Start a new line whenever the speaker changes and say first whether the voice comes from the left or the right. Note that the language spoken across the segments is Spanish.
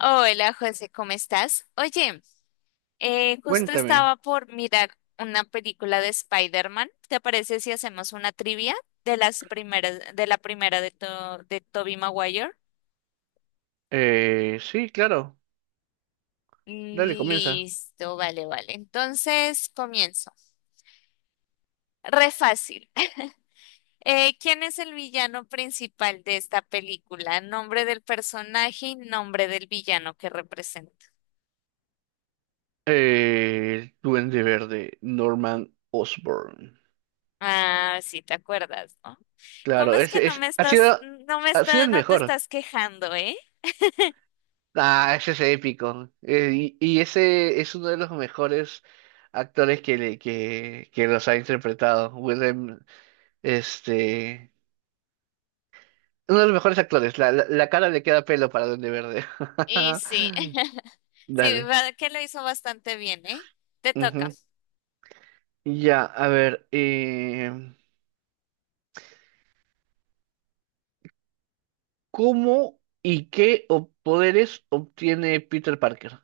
left: Hola José, ¿cómo estás? Oye, justo
right: Cuéntame.
left: estaba por mirar una película de Spider-Man. ¿Te parece si hacemos una trivia de las primeras, de la primera de, de Tobey Maguire?
right: Sí, claro. Dale, comienza.
left: Listo, vale, vale. Entonces comienzo. Re fácil. ¿Quién es el villano principal de esta película? Nombre del personaje y nombre del villano que representa.
right: El Duende Verde, Norman Osborn.
left: Ah, sí, te acuerdas, ¿no? ¿Cómo
right: Claro,
left: es que
right: ese
left: no
right: es,
left: me estás, no me
right: ha sido
left: está,
right: el
left: no te
right: mejor.
left: estás quejando, eh?
right: Ah, ese es épico. Y ese es uno de los mejores actores que los ha interpretado. Willem, este, uno de los mejores actores. La cara le queda pelo para Duende Verde.
left: Y sí, sí,
right: Dale.
left: que lo hizo bastante bien, ¿eh? Te toca.
right: Ujú. Ya, a ver. ¿Cómo y qué ob- poderes obtiene Peter Parker?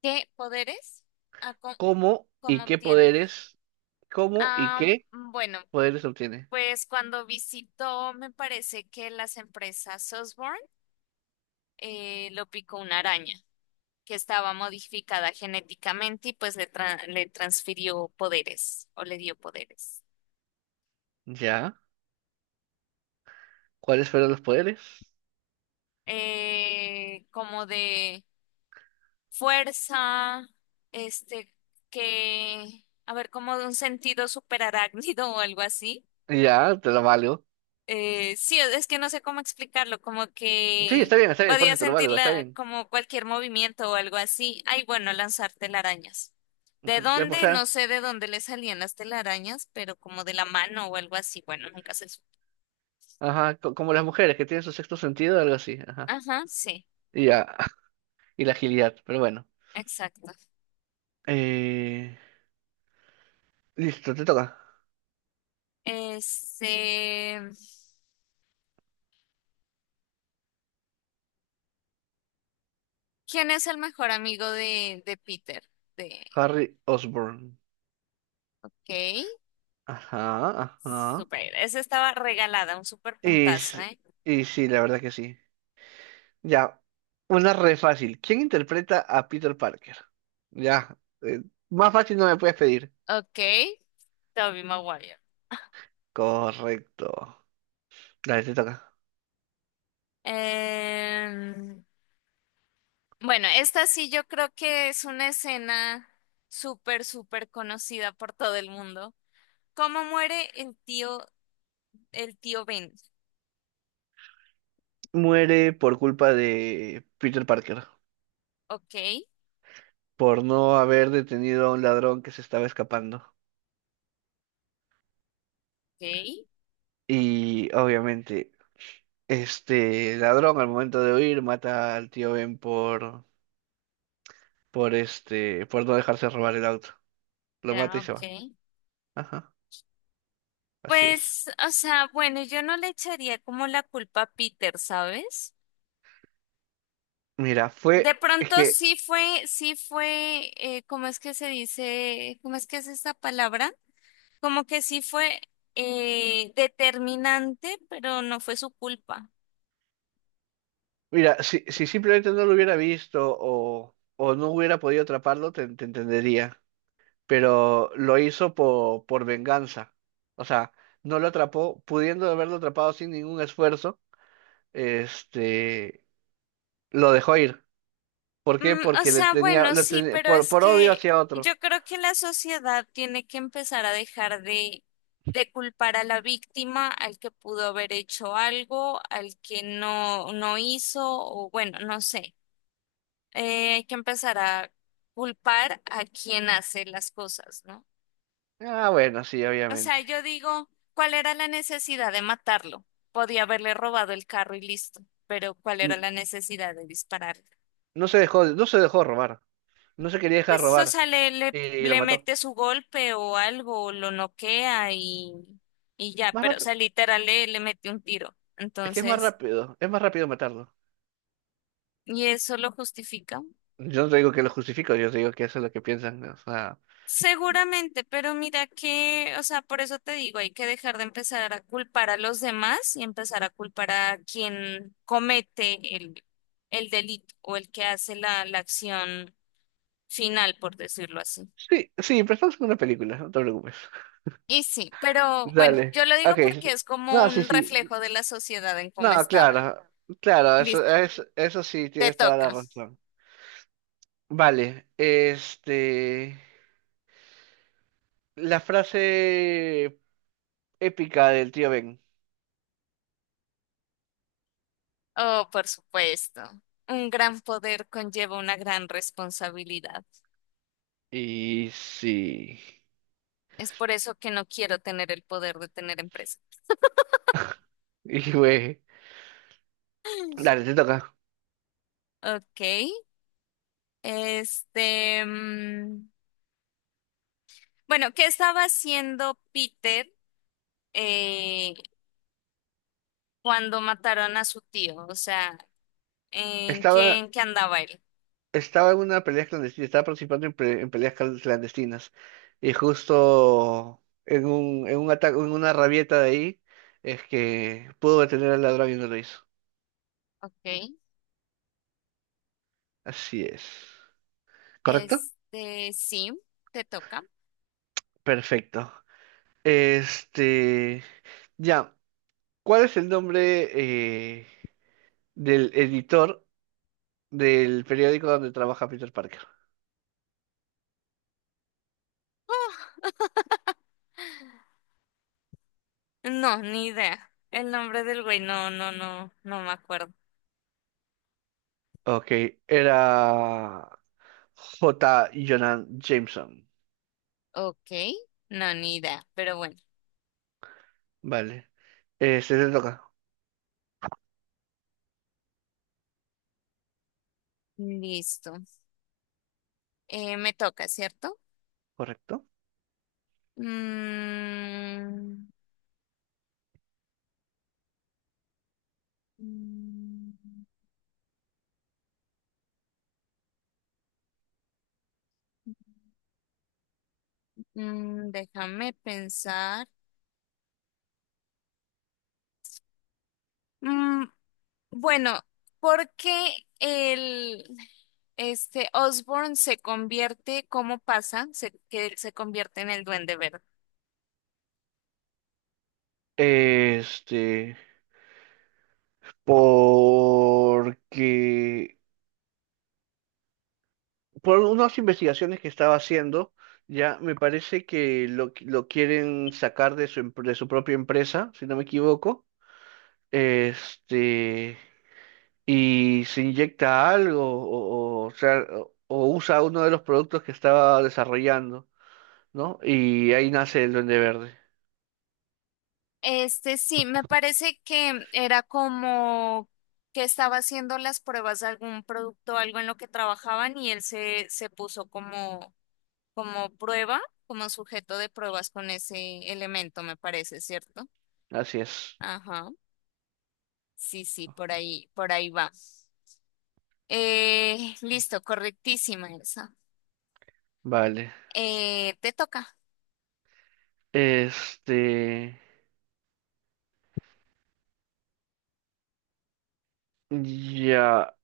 left: ¿Qué poderes? Ah, ¿cómo,
right: ¿Cómo
left: ¿Cómo
right: y qué
left: obtiene?
right: poderes? ¿Cómo y
left: Ah,
right: qué
left: bueno,
right: poderes obtiene?
left: pues cuando visitó, me parece que las empresas Sosborn, lo picó una araña que estaba modificada genéticamente y pues le transfirió poderes o le dio poderes.
right: Ya, ¿cuáles fueron los poderes?
left: Como de fuerza, este, que, a ver, como de un sentido superarácnido o algo así.
right: Ya, te lo valgo.
left: Sí, es que no sé cómo explicarlo, como
right: Sí,
left: que
right: está bien, por
left: podía
right: eso te lo valgo, está
left: sentirla
right: bien.
left: como cualquier movimiento o algo así. Ay, bueno, lanzar telarañas. ¿De
right: Ujú. Ya, pues,
left: dónde?
right: ya.
left: No sé de dónde le salían las telarañas, pero como de la mano o algo así. Bueno, nunca se supo.
right: Ajá, como las mujeres que tienen su sexto sentido, algo así, ajá.
left: Ajá, sí,
right: Ya, y la agilidad, pero bueno.
left: exacto.
right: Eh, Listo, te toca.
left: Este, ¿Quién es el mejor amigo de Peter? De
right: Harry Osborn.
left: Kate.
right: Ajá, ajá.
left: Super, esa estaba regalada, un super
right: Y,
left: puntazo,
right: s-
left: ¿eh?
right: y sí, la verdad que sí. Ya, una re fácil. ¿Quién interpreta a Peter Parker? Ya, eh, más fácil no me puedes pedir.
left: Ok. Tobey Maguire.
right: Correcto. Dale, te toca.
left: Em, bueno, esta sí yo creo que es una escena súper, súper conocida por todo el mundo. ¿Cómo muere el tío Ben?
right: Muere por culpa de Peter Parker,
left: Ok.
right: por no haber detenido a un ladrón que se estaba escapando.
left: Ok,
right: Y obviamente, este ladrón al momento de huir mata al tío Ben por este, por no dejarse robar el auto. Lo mata
left: ya,
right: y se va.
left: ok.
right: Ajá, así es.
left: Pues, o sea, bueno, yo no le echaría como la culpa a Peter, ¿sabes?
right: Mira,
left: De
right: fue, es
left: pronto
right: que
left: sí fue, ¿cómo es que se dice? ¿Cómo es que es esta palabra? Como que sí fue determinante, pero no fue su culpa.
right: Mira, si simplemente no lo hubiera visto o no hubiera podido atraparlo, te entendería. Pero lo hizo por venganza. O sea, no lo atrapó, pudiendo haberlo atrapado sin ningún esfuerzo, este, lo dejó ir. ¿Por qué?
left: Mm, o
right: Porque le
left: sea,
right: tenía,
left: bueno,
right: lo
left: sí,
right: tenía-
left: pero es
right: por odio
left: que
right: hacia otro.
left: yo creo que la sociedad tiene que empezar a dejar de culpar a la víctima, al que pudo haber hecho algo, al que no, no hizo, o bueno, no sé. Hay que empezar a culpar a quien hace las cosas, ¿no?
right: Ah, bueno, sí,
left: O
right: obviamente.
left: sea, yo digo, ¿cuál era la necesidad de matarlo? Podía haberle robado el carro y listo, pero ¿cuál era
right: N-
left: la necesidad de dispararle?
right: No se dejó, no se dejó robar. No se quería dejar
left: Pues, o
right: robar.
left: sea,
right: Y lo
left: le
right: mató.
left: mete su golpe o algo, lo noquea y ya,
right: Más
left: pero, o
right: rápido.
left: sea, literal le mete un tiro.
right: Es que es más
left: Entonces,
right: rápido. Es más rápido matarlo.
left: ¿y eso lo justifica?
right: Yo no te digo que lo justifico, yo te digo que eso es lo que piensan. O sea,
left: Seguramente, pero mira que, o sea, por eso te digo, hay que dejar de empezar a culpar a los demás y empezar a culpar a quien comete el delito o el que hace la acción final, por decirlo así.
right: sí, sí, pero estamos en una película, no te preocupes.
left: Y sí, pero bueno,
right: Dale.
left: yo lo digo
right: Ok.
left: porque es como
right: No, sí,
left: un
right: sí.
left: reflejo de la sociedad en cómo
right: No,
left: está ahora.
right: claro. Claro,
left: Listo,
right: eso sí,
left: te
right: tienes toda la
left: toca.
right: razón. Vale. Este. La frase épica del tío Ben.
left: Oh, por supuesto. Un gran poder conlleva una gran responsabilidad.
right: Y sí.
left: Es por eso que no quiero tener el poder de tener empresa.
right: Y güey. Dale, te toca.
left: Ok, este, mm, bueno, ¿qué estaba haciendo Peter eh, cuando mataron a su tío? O sea,
right: Estaba
left: ¿en qué andaba él?
right: Estaba en una pelea clandestina, estaba participando en peleas clandestinas. Y justo en un ataque, en una rabieta de ahí, es que pudo detener al ladrón y no lo hizo.
left: Ok,
right: Así es. ¿Correcto?
left: este, sí, te toca.
right: Perfecto. Este. Ya. ¿Cuál es el nombre eh, del editor del periódico donde trabaja Peter Parker?
left: No, ni idea. El nombre del güey, no me acuerdo.
right: Ok, era J. Jonan Jameson.
left: Ok, no, ni idea, pero bueno,
right: Vale. Se te toca,
left: listo. Me toca, ¿cierto?
right: ¿correcto?
left: Mm, mm, Déjame pensar. Mm, bueno, porque el este Osborn se convierte, ¿cómo pasa? Que él se convierte en el Duende Verde.
right: Este, porque por unas investigaciones que estaba haciendo, ya me parece que lo quieren sacar de de su propia empresa, si no me equivoco. Este, y se inyecta algo, o usa uno de los productos que estaba desarrollando, ¿no? Y ahí nace el Duende Verde.
left: Este sí, me parece que era como que estaba haciendo las pruebas de algún producto, algo en lo que trabajaban y se puso como, como prueba, como sujeto de pruebas con ese elemento, me parece, ¿cierto?
right: Así es.
left: Ajá. Sí, sí, por ahí va. Listo, correctísima esa.
right: Vale.
left: Te toca.
right: Este, ya.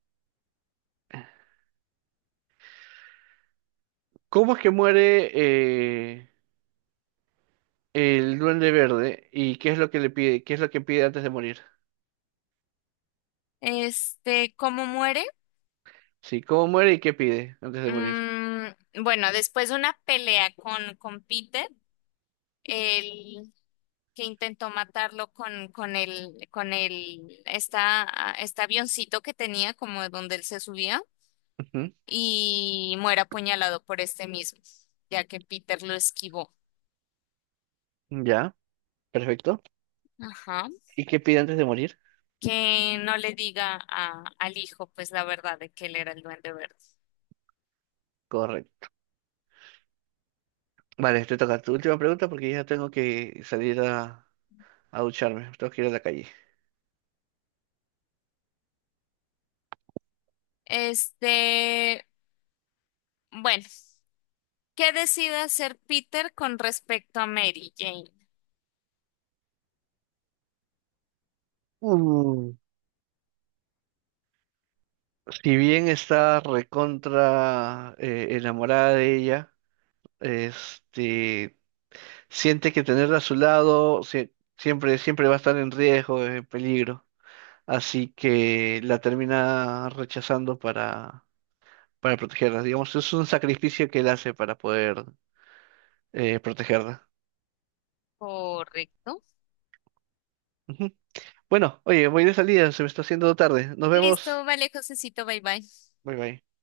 right: ¿Cómo es que muere eh, el Duende Verde y qué es lo que le pide? ¿Qué es lo que pide antes de morir?
left: Este, ¿cómo muere?
right: Sí, ¿cómo muere y qué pide antes de morir?
left: Mm, bueno, después de una pelea con Peter, el que intentó matarlo con, con el, esta, este avioncito que tenía, como de donde él se subía,
right: Ujú.
left: y muere apuñalado por este mismo, ya que Peter lo esquivó.
right: Ya, perfecto.
left: Ajá.
right: ¿Y qué pide antes de morir?
left: Que no le diga al hijo, pues la verdad de que él era el duende verde.
right: Correcto. Vale, te toca tu última pregunta porque ya tengo que salir a ducharme, tengo que ir a la calle.
left: Este, bueno, ¿qué decide hacer Peter con respecto a Mary Jane?
right: Uh, si bien está recontra enamorada de ella, este, siente que tenerla a su lado siempre, siempre va a estar en riesgo, en peligro. Así que la termina rechazando para protegerla. Digamos, es un sacrificio que él hace para poder protegerla.
left: Correcto.
right: Ujú. Bueno, oye, voy de salida, se me está haciendo tarde. Nos vemos.
left: Listo, vale, Josecito, bye bye.
right: Bye bye.